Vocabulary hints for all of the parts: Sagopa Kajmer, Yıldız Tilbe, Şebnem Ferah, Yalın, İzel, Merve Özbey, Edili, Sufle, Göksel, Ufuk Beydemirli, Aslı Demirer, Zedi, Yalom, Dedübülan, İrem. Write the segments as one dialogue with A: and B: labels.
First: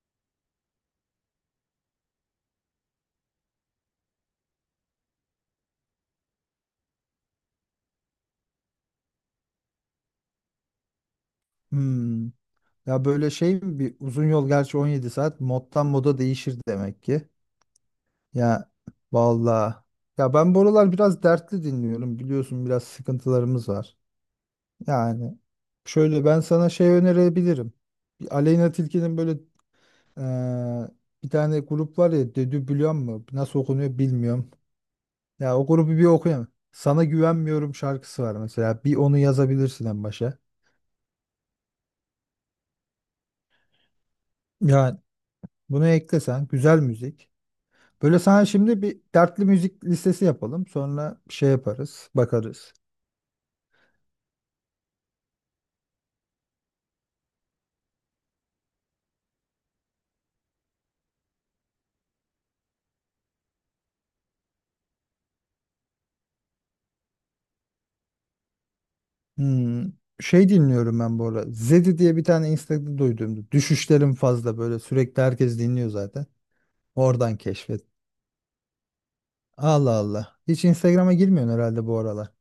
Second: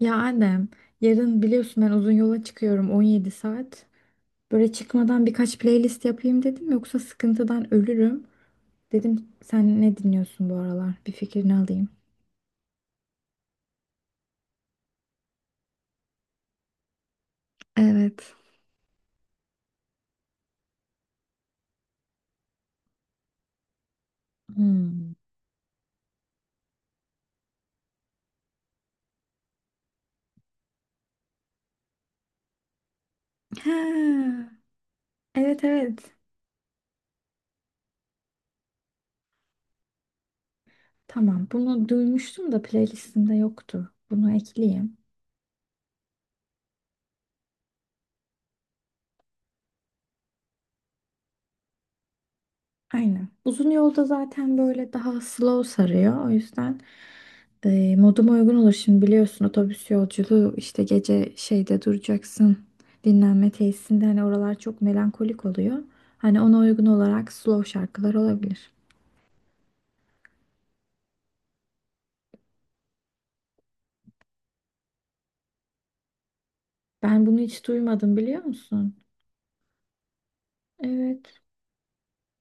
A: Ya Adem, yarın biliyorsun ben uzun yola çıkıyorum 17 saat. Böyle çıkmadan birkaç playlist yapayım dedim yoksa sıkıntıdan ölürüm. Dedim sen ne dinliyorsun bu aralar? Bir fikrini alayım.
B: Hmm. Ya böyle şey mi bir uzun yol, gerçi 17 saat moddan moda değişir demek ki.
A: Evet.
B: Ya vallahi. Ya ben buralar biraz dertli dinliyorum, biliyorsun biraz sıkıntılarımız var.
A: Hmm.
B: Yani şöyle ben sana şey önerebilirim. Bir Aleyna Tilki'nin böyle eee, bir tane grup var ya, Dedübülan mı nasıl okunuyor
A: Ha,
B: bilmiyorum. Ya
A: evet
B: o grubu
A: evet.
B: bir okuyayım. Sana güvenmiyorum şarkısı var mesela. Bir onu yazabilirsin en başa.
A: Tamam bunu duymuştum da playlistimde yoktu. Bunu ekleyeyim.
B: Yani bunu eklesen güzel müzik. Böyle sana şimdi bir dertli müzik listesi yapalım. Sonra şey yaparız, bakarız.
A: Aynen. Uzun yolda zaten böyle daha slow sarıyor. O yüzden moduma uygun olur. Şimdi biliyorsun otobüs yolculuğu işte gece şeyde duracaksın. Dinlenme tesisinde hani oralar çok melankolik oluyor. Hani ona uygun olarak slow şarkılar olabilir.
B: Hmm, şey dinliyorum ben bu ara. Zedi diye bir tane Instagram'da duyduğumda. Düşüşlerim fazla, böyle sürekli herkes dinliyor zaten.
A: Ben
B: Oradan
A: bunu hiç
B: keşfet.
A: duymadım biliyor musun?
B: Allah Allah. Hiç Instagram'a
A: Evet.
B: girmiyorsun herhalde bu aralar.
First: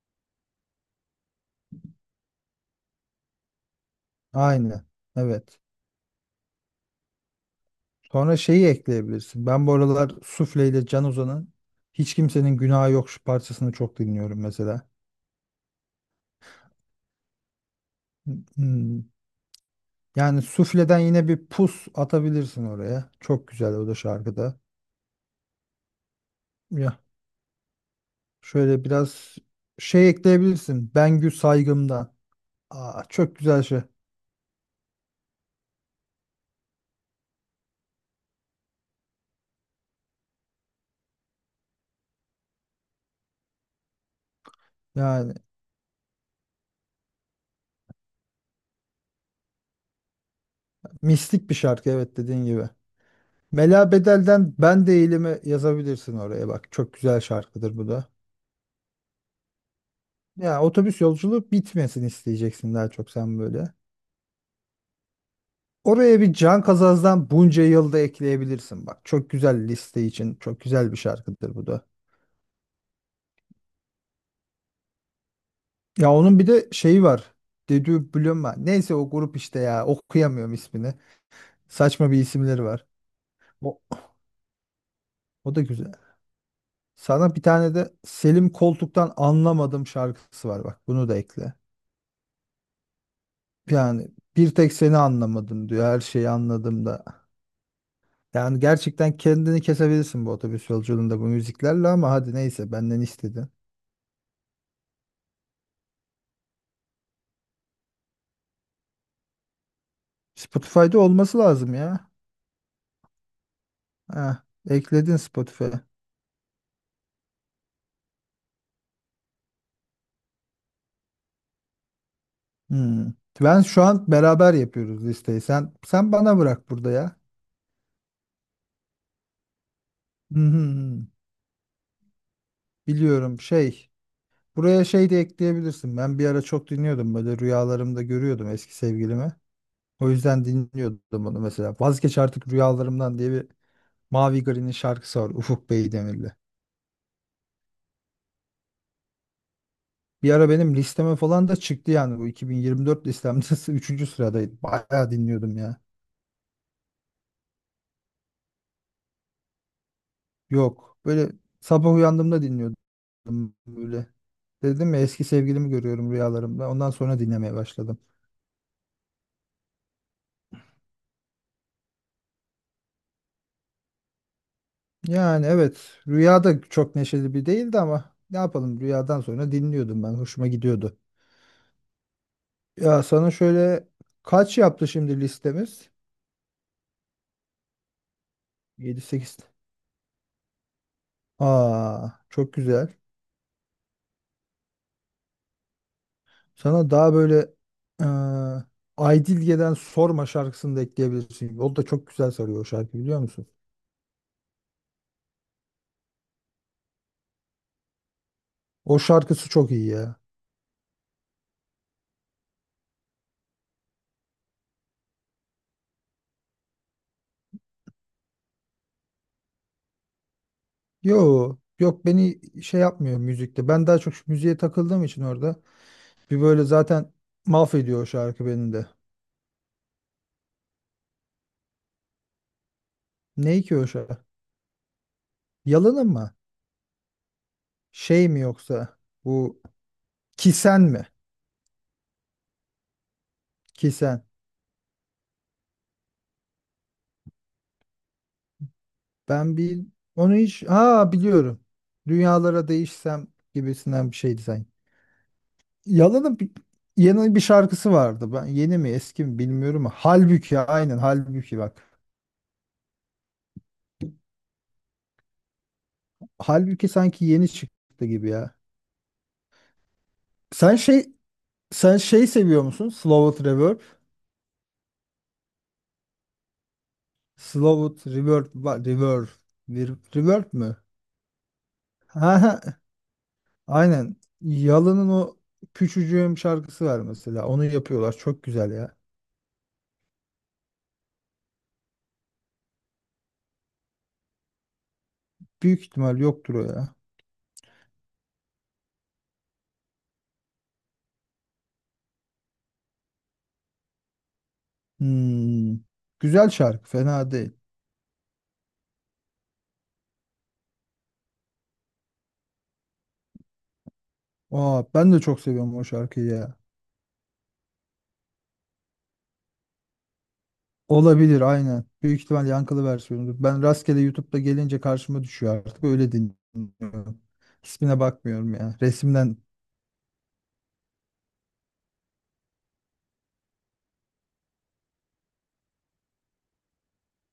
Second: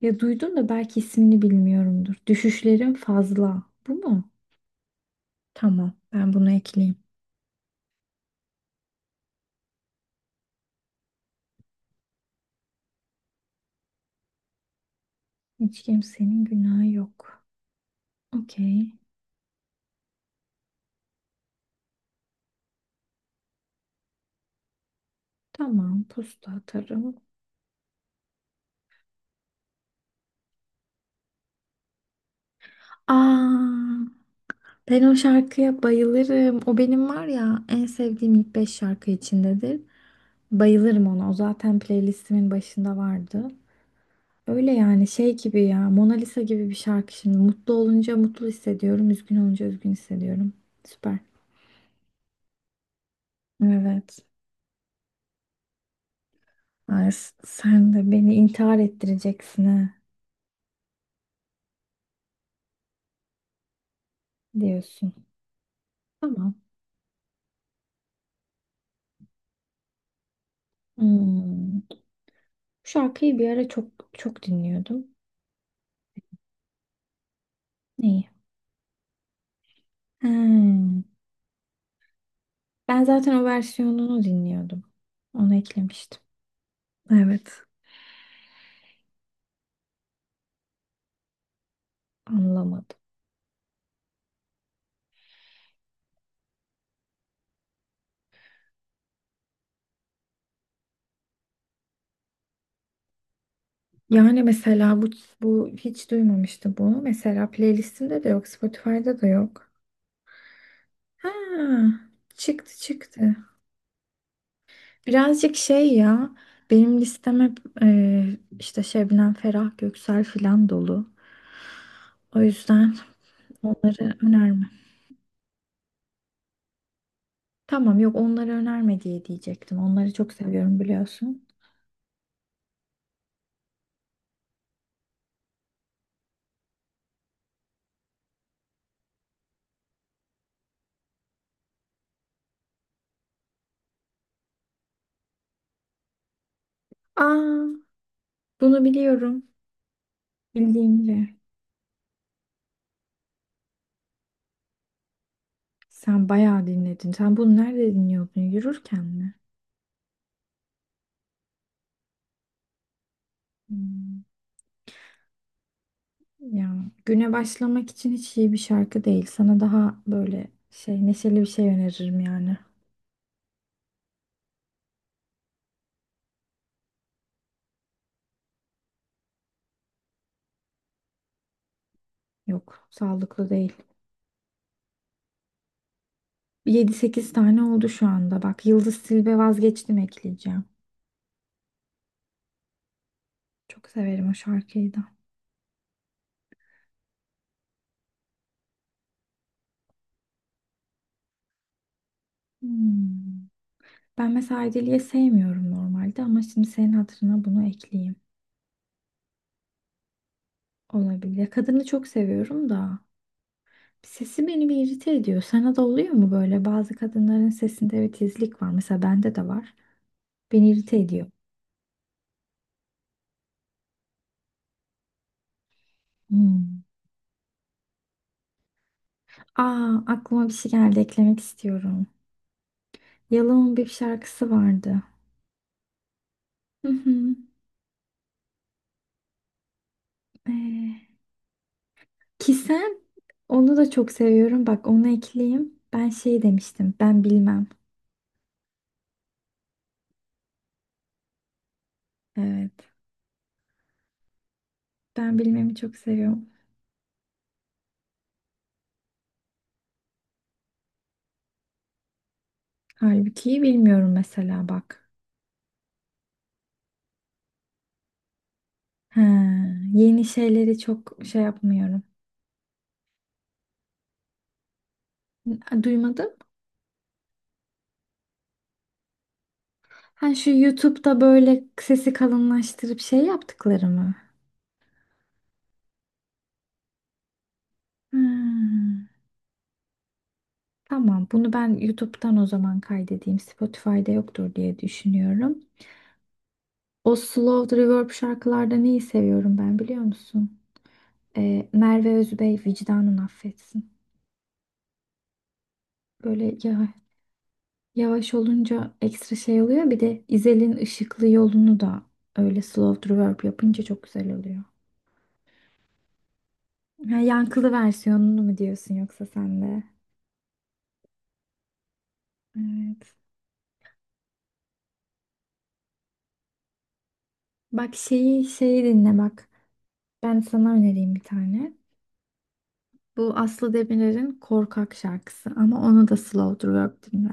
A: Ya duydum da belki ismini bilmiyorumdur. Düşüşlerin fazla. Bu mu?
B: Aynı. Evet.
A: Tamam. Ben bunu ekleyeyim.
B: Sonra şeyi ekleyebilirsin. Ben bu aralar Sufle ile Can Ozan'ın Hiç Kimsenin Günahı Yok şu parçasını çok dinliyorum mesela.
A: Hiç kimsenin günahı yok.
B: Hmm.
A: Okey.
B: Hmm. Yani sufleden yine bir pus atabilirsin oraya. Çok güzel o da şarkıda.
A: Tamam, posta
B: Ya
A: atarım.
B: şöyle biraz şey ekleyebilirsin. Bengü Saygım'dan. Aa, çok güzel şey.
A: Aa, ben o şarkıya bayılırım. O benim var ya en sevdiğim ilk 5 şarkı içindedir. Bayılırım ona. O zaten playlistimin başında vardı. Öyle yani
B: Yani
A: şey gibi ya Mona Lisa gibi bir şarkı şimdi. Mutlu olunca mutlu hissediyorum. Üzgün olunca üzgün hissediyorum. Süper.
B: mistik bir şarkı, evet, dediğin gibi. Mela
A: Evet.
B: Bedel'den Ben Değilim'i yazabilirsin oraya bak. Çok
A: Ay,
B: güzel şarkıdır
A: sen
B: bu
A: de
B: da.
A: beni intihar ettireceksin ha
B: Ya otobüs yolculuğu bitmesin isteyeceksin daha çok sen böyle.
A: diyorsun.
B: Oraya bir
A: Tamam.
B: Can Kazaz'dan bunca yılda ekleyebilirsin bak. Çok güzel liste için çok güzel bir şarkıdır bu
A: Hmm.
B: da.
A: Bu şarkıyı bir ara çok dinliyordum.
B: Ya onun bir de şeyi var. Dedü
A: Neyi?
B: Blöma. Neyse o grup işte ya. Okuyamıyorum ismini.
A: He.
B: Saçma bir isimleri var.
A: Ben zaten o
B: O,
A: versiyonunu dinliyordum.
B: o
A: Onu
B: da güzel.
A: eklemiştim.
B: Sana bir
A: Evet.
B: tane de Selim Koltuk'tan Anlamadım şarkısı var bak. Bunu da ekle.
A: Anlamadım.
B: Yani bir tek seni anlamadım diyor. Her şeyi anladım da. Yani gerçekten kendini kesebilirsin bu otobüs yolculuğunda bu müziklerle ama hadi neyse, benden istedin.
A: Yani mesela bu hiç duymamıştı. Bu mesela playlistimde de yok, Spotify'da da yok.
B: Spotify'da olması lazım
A: Ha,
B: ya.
A: çıktı.
B: Heh, ekledin
A: Birazcık
B: Spotify.
A: şey ya, benim listem hep işte Şebnem Ferah, Göksel filan dolu. O yüzden
B: Hmm. Ben şu an
A: onları
B: beraber
A: önerme.
B: yapıyoruz listeyi. Sen bana bırak burada ya.
A: Tamam yok onları önerme diye diyecektim. Onları çok
B: Hı hı
A: seviyorum
B: hı.
A: biliyorsun.
B: Biliyorum şey. Buraya şey de ekleyebilirsin. Ben bir ara çok dinliyordum, böyle rüyalarımda görüyordum eski sevgilimi. O yüzden dinliyordum onu mesela. Vazgeç artık rüyalarımdan diye bir Mavi Gari'nin şarkısı var, Ufuk Beydemirli.
A: Aa, bunu biliyorum.
B: Bir ara benim listeme
A: Bildiğimde.
B: falan da çıktı yani, bu 2024 listemde üçüncü sıradaydı. Bayağı dinliyordum ya.
A: Sen bayağı dinledin. Sen bunu nerede dinliyordun? Yürürken mi?
B: Yok böyle sabah uyandığımda dinliyordum böyle.
A: Hmm.
B: Dedim ya, eski sevgilimi görüyorum rüyalarımda.
A: Ya
B: Ondan sonra
A: güne
B: dinlemeye
A: başlamak
B: başladım.
A: için hiç iyi bir şarkı değil. Sana daha böyle şey neşeli bir şey öneririm yani.
B: Yani evet, rüyada çok neşeli bir değildi ama ne yapalım, rüyadan sonra dinliyordum ben. Hoşuma gidiyordu.
A: Yok,
B: Ya sana
A: sağlıklı değil.
B: şöyle, kaç yaptı şimdi listemiz?
A: Yedi sekiz tane oldu şu anda. Bak
B: Yedi
A: Yıldız Tilbe
B: sekiz.
A: vazgeçtim ekleyeceğim.
B: Aa, çok güzel.
A: Çok severim o şarkıyı da.
B: Sana daha böyle eee Aydilge'den Sorma şarkısını da ekleyebilirsin. O da çok güzel sarıyor o şarkı, biliyor
A: Hmm.
B: musun?
A: Ben mesela Edili'yi sevmiyorum normalde ama şimdi senin hatırına bunu ekleyeyim.
B: O şarkısı çok iyi ya.
A: Olabilir. Ya kadını çok seviyorum da. Sesi beni bir irite ediyor. Sana da oluyor mu böyle? Bazı kadınların sesinde bir tizlik var. Mesela bende de var. Beni irite ediyor.
B: Yo yok, beni şey yapmıyor müzikte. Ben daha çok şu müziğe takıldığım için orada. Bir böyle
A: Hmm.
B: zaten mahvediyor o şarkı beni de.
A: Aa, aklıma bir şey geldi. Eklemek istiyorum.
B: Ne
A: Yalom'un
B: ki
A: bir
B: o şarkı?
A: şarkısı vardı.
B: Yalanın mı?
A: Hı hı.
B: Şey mi yoksa? Bu Kisen mi?
A: Ee, ki sen onu da çok
B: Kisen.
A: seviyorum. Bak onu ekleyeyim. Ben şey demiştim. Ben bilmem.
B: Ben bir onu hiç, ha, biliyorum. Dünyalara
A: Evet.
B: değişsem gibisinden bir şeydi sanki.
A: Ben bilmemi çok
B: Yalanın
A: seviyorum.
B: bir, yeni bir şarkısı vardı. Ben yeni mi eski mi bilmiyorum ama Halbuki, aynen Halbuki bak.
A: Halbuki bilmiyorum mesela bak.
B: Halbuki sanki yeni çıktı gibi ya.
A: Ha, yeni
B: Sen
A: şeyleri
B: şey
A: çok şey
B: sen
A: yapmıyorum.
B: şey seviyor musun? Slow It Reverb.
A: Duymadım.
B: Slow It Reverb var. Reverb. Vir-
A: Ha
B: Reverb
A: şu
B: mü?
A: YouTube'da böyle sesi
B: Ha,
A: kalınlaştırıp şey yaptıkları mı?
B: aynen. Yalın'ın o küçücüğüm şarkısı var mesela. Onu yapıyorlar. Çok güzel ya.
A: Hmm. Tamam, bunu ben YouTube'dan o zaman kaydedeyim. Spotify'da yoktur diye düşünüyorum.
B: Büyük ihtimal yoktur o ya.
A: O slow reverb şarkılarda neyi seviyorum ben biliyor musun? Merve Özbey vicdanın affetsin.
B: Hmm. Güzel
A: Böyle
B: şarkı.
A: ya,
B: Fena değil.
A: yavaş olunca ekstra şey oluyor. Bir de İzel'in Işıklı yolunu da öyle slow reverb yapınca çok güzel oluyor.
B: Aa, ben de çok seviyorum o şarkıyı ya.
A: Ha, yankılı versiyonunu mu diyorsun yoksa sen de?
B: Olabilir, aynen. Büyük ihtimal yankılı
A: Evet.
B: versiyonudur. Ben rastgele YouTube'da gelince karşıma düşüyor artık. Öyle dinliyorum.
A: Bak
B: İsmine
A: şeyi
B: bakmıyorum ya.
A: şeyi dinle
B: Resimden
A: bak. Ben sana önereyim bir tane. Bu Aslı Demirer'in Korkak şarkısı ama onu da slow twerk dinle.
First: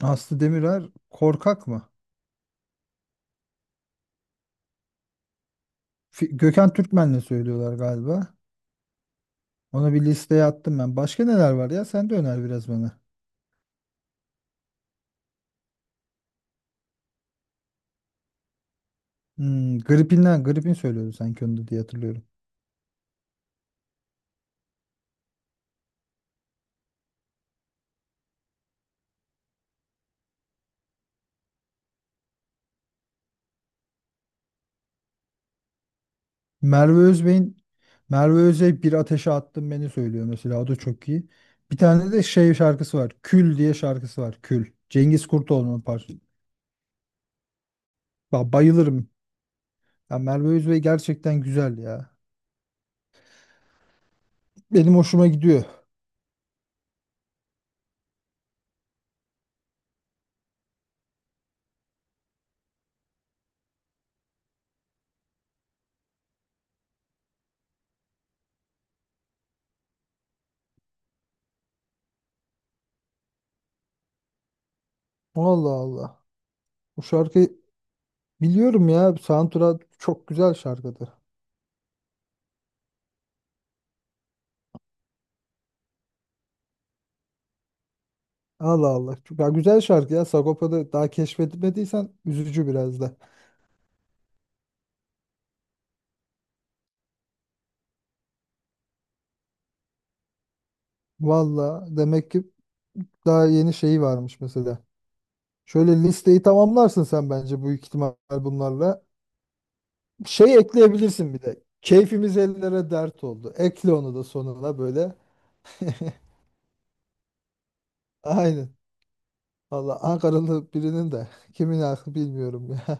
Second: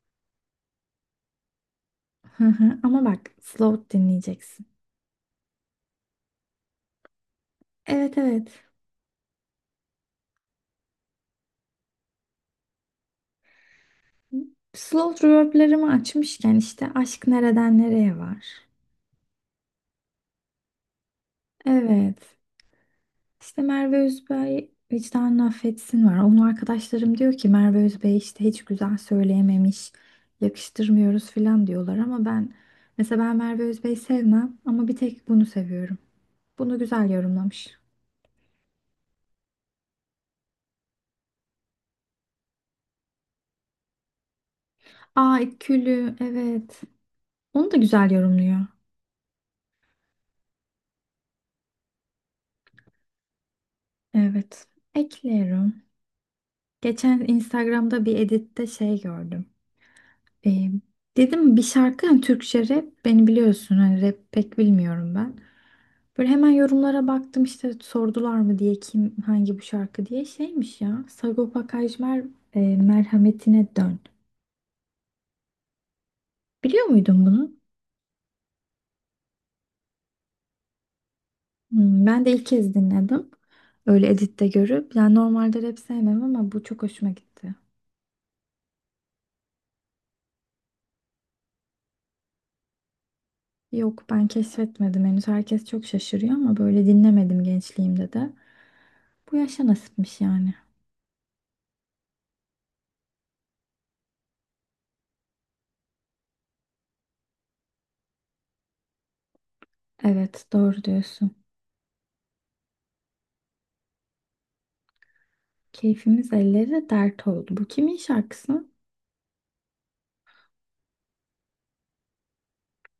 B: Aslı Demirer Korkak mı?
A: Hı hı. Ama bak slow dinleyeceksin.
B: Fi- Gökhan Türkmen'le söylüyorlar
A: Evet
B: galiba.
A: evet.
B: Ona bir listeye attım ben. Başka neler var ya? Sen de öner biraz bana.
A: Slow reverb'lerimi açmışken işte Aşk Nereden Nereye var.
B: Hmm, gripinden, gripin söylüyordu sanki onu da diye
A: Evet.
B: hatırlıyorum.
A: İşte Merve Özbey vicdanını affetsin var. Onun arkadaşlarım diyor ki Merve Özbey işte hiç güzel söyleyememiş, yakıştırmıyoruz filan diyorlar ama ben mesela Merve Özbey sevmem ama bir tek bunu seviyorum. Bunu
B: Merve
A: güzel
B: Özbey'in,
A: yorumlamış.
B: Merve Özbey bir ateşe attım beni söylüyor mesela. O da çok iyi. Bir tane de şey şarkısı var. Kül diye şarkısı var. Kül. Cengiz
A: Aa
B: Kurtoğlu'nun
A: Külü
B: parçası.
A: evet. Onu da güzel
B: Ba-
A: yorumluyor.
B: Bayılırım. Ya Merve Özbey gerçekten güzel ya.
A: Evet.
B: Benim hoşuma gidiyor.
A: Ekliyorum. Geçen Instagram'da bir editte şey gördüm. Ee, dedim bir şarkı hani Türkçe rap beni biliyorsun hani rap pek bilmiyorum ben. Böyle hemen yorumlara baktım işte sordular mı diye kim hangi bu şarkı diye şeymiş ya. Sagopa Kajmer Merhametine Dön.
B: Allah Allah.
A: Biliyor
B: Bu
A: muydun
B: şarkı,
A: bunu?
B: biliyorum ya. Soundtrack çok güzel şarkıdır.
A: Hmm, ben de ilk kez dinledim. Öyle editte görüp. Yani normalde rap sevmem ama bu çok hoşuma gitti.
B: Allah Allah. Çok- Ya güzel şarkı ya. Sagopa'da daha keşfedilmediysen üzücü biraz da.
A: Yok ben keşfetmedim henüz. Herkes çok şaşırıyor ama böyle dinlemedim gençliğimde de. Bu yaşa nasipmiş yani.
B: Valla demek ki daha yeni şeyi varmış mesela. Şöyle listeyi tamamlarsın sen bence büyük ihtimal bunlarla.
A: Evet
B: Şey
A: doğru
B: ekleyebilirsin
A: diyorsun.
B: bir de. Keyfimiz ellere dert oldu. Ekle onu da sonuna böyle.
A: Keyfimiz ellere dert oldu. Bu kimin şarkısı?
B: Aynen. Valla Ankaralı birinin de kimin aklı bilmiyorum ya.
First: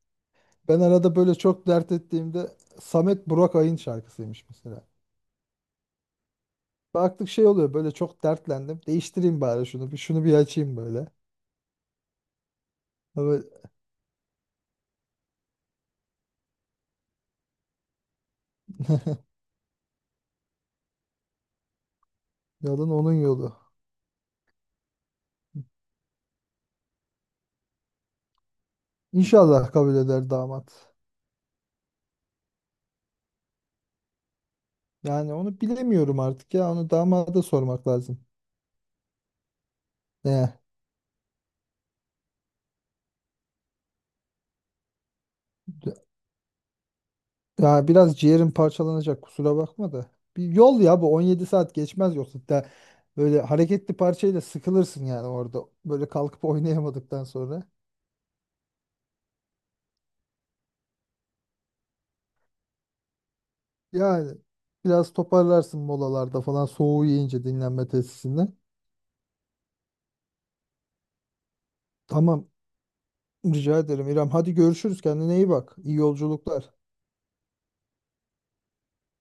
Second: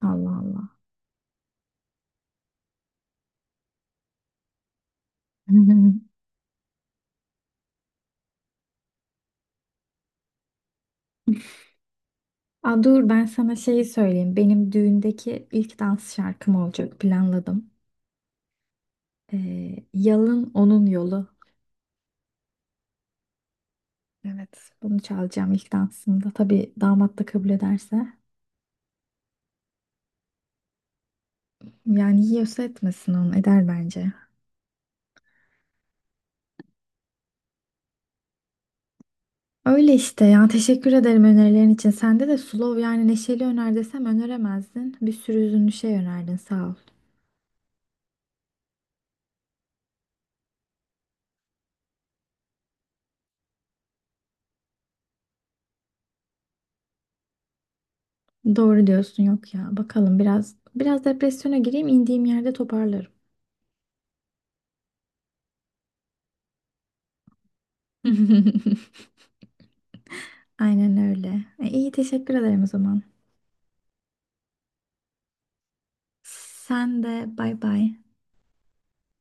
A: Allah Allah.
B: Ben arada böyle çok dert ettiğimde Samet Burak Ay'ın şarkısıymış mesela. Baktık şey oluyor böyle, çok dertlendim. Değiştireyim bari şunu, bir şunu bir açayım böyle.
A: Aa, dur ben
B: Ama
A: sana şeyi söyleyeyim. Benim düğündeki ilk dans şarkım olacak planladım. Yalın Onun Yolu.
B: yolun onun yolu.
A: Evet bunu çalacağım ilk dansımda. Tabii damat da kabul ederse.
B: İnşallah kabul eder damat.
A: Yani yiyorsa etmesin onu eder bence.
B: Yani onu bilemiyorum artık ya. Onu damada sormak lazım.
A: Öyle işte ya
B: Ne?
A: teşekkür ederim önerilerin için. Sende de slow yani neşeli öner desem öneremezdin. Bir sürü üzünlü şey önerdin sağ ol.
B: Ya biraz ciğerim parçalanacak, kusura bakma da. Bir yol ya, bu 17 saat geçmez yoksa da böyle hareketli parçayla sıkılırsın yani orada. Böyle kalkıp oynayamadıktan sonra.
A: Doğru diyorsun yok ya. Bakalım biraz depresyona gireyim indiğim yerde toparlarım.
B: Yani biraz toparlarsın molalarda falan, soğuğu yiyince dinlenme tesisinde.
A: Aynen öyle. İyi teşekkür
B: Tamam,
A: ederim o zaman.
B: rica ederim İrem. Hadi görüşürüz, kendine iyi bak. İyi yolculuklar.
A: Sen de bay bay.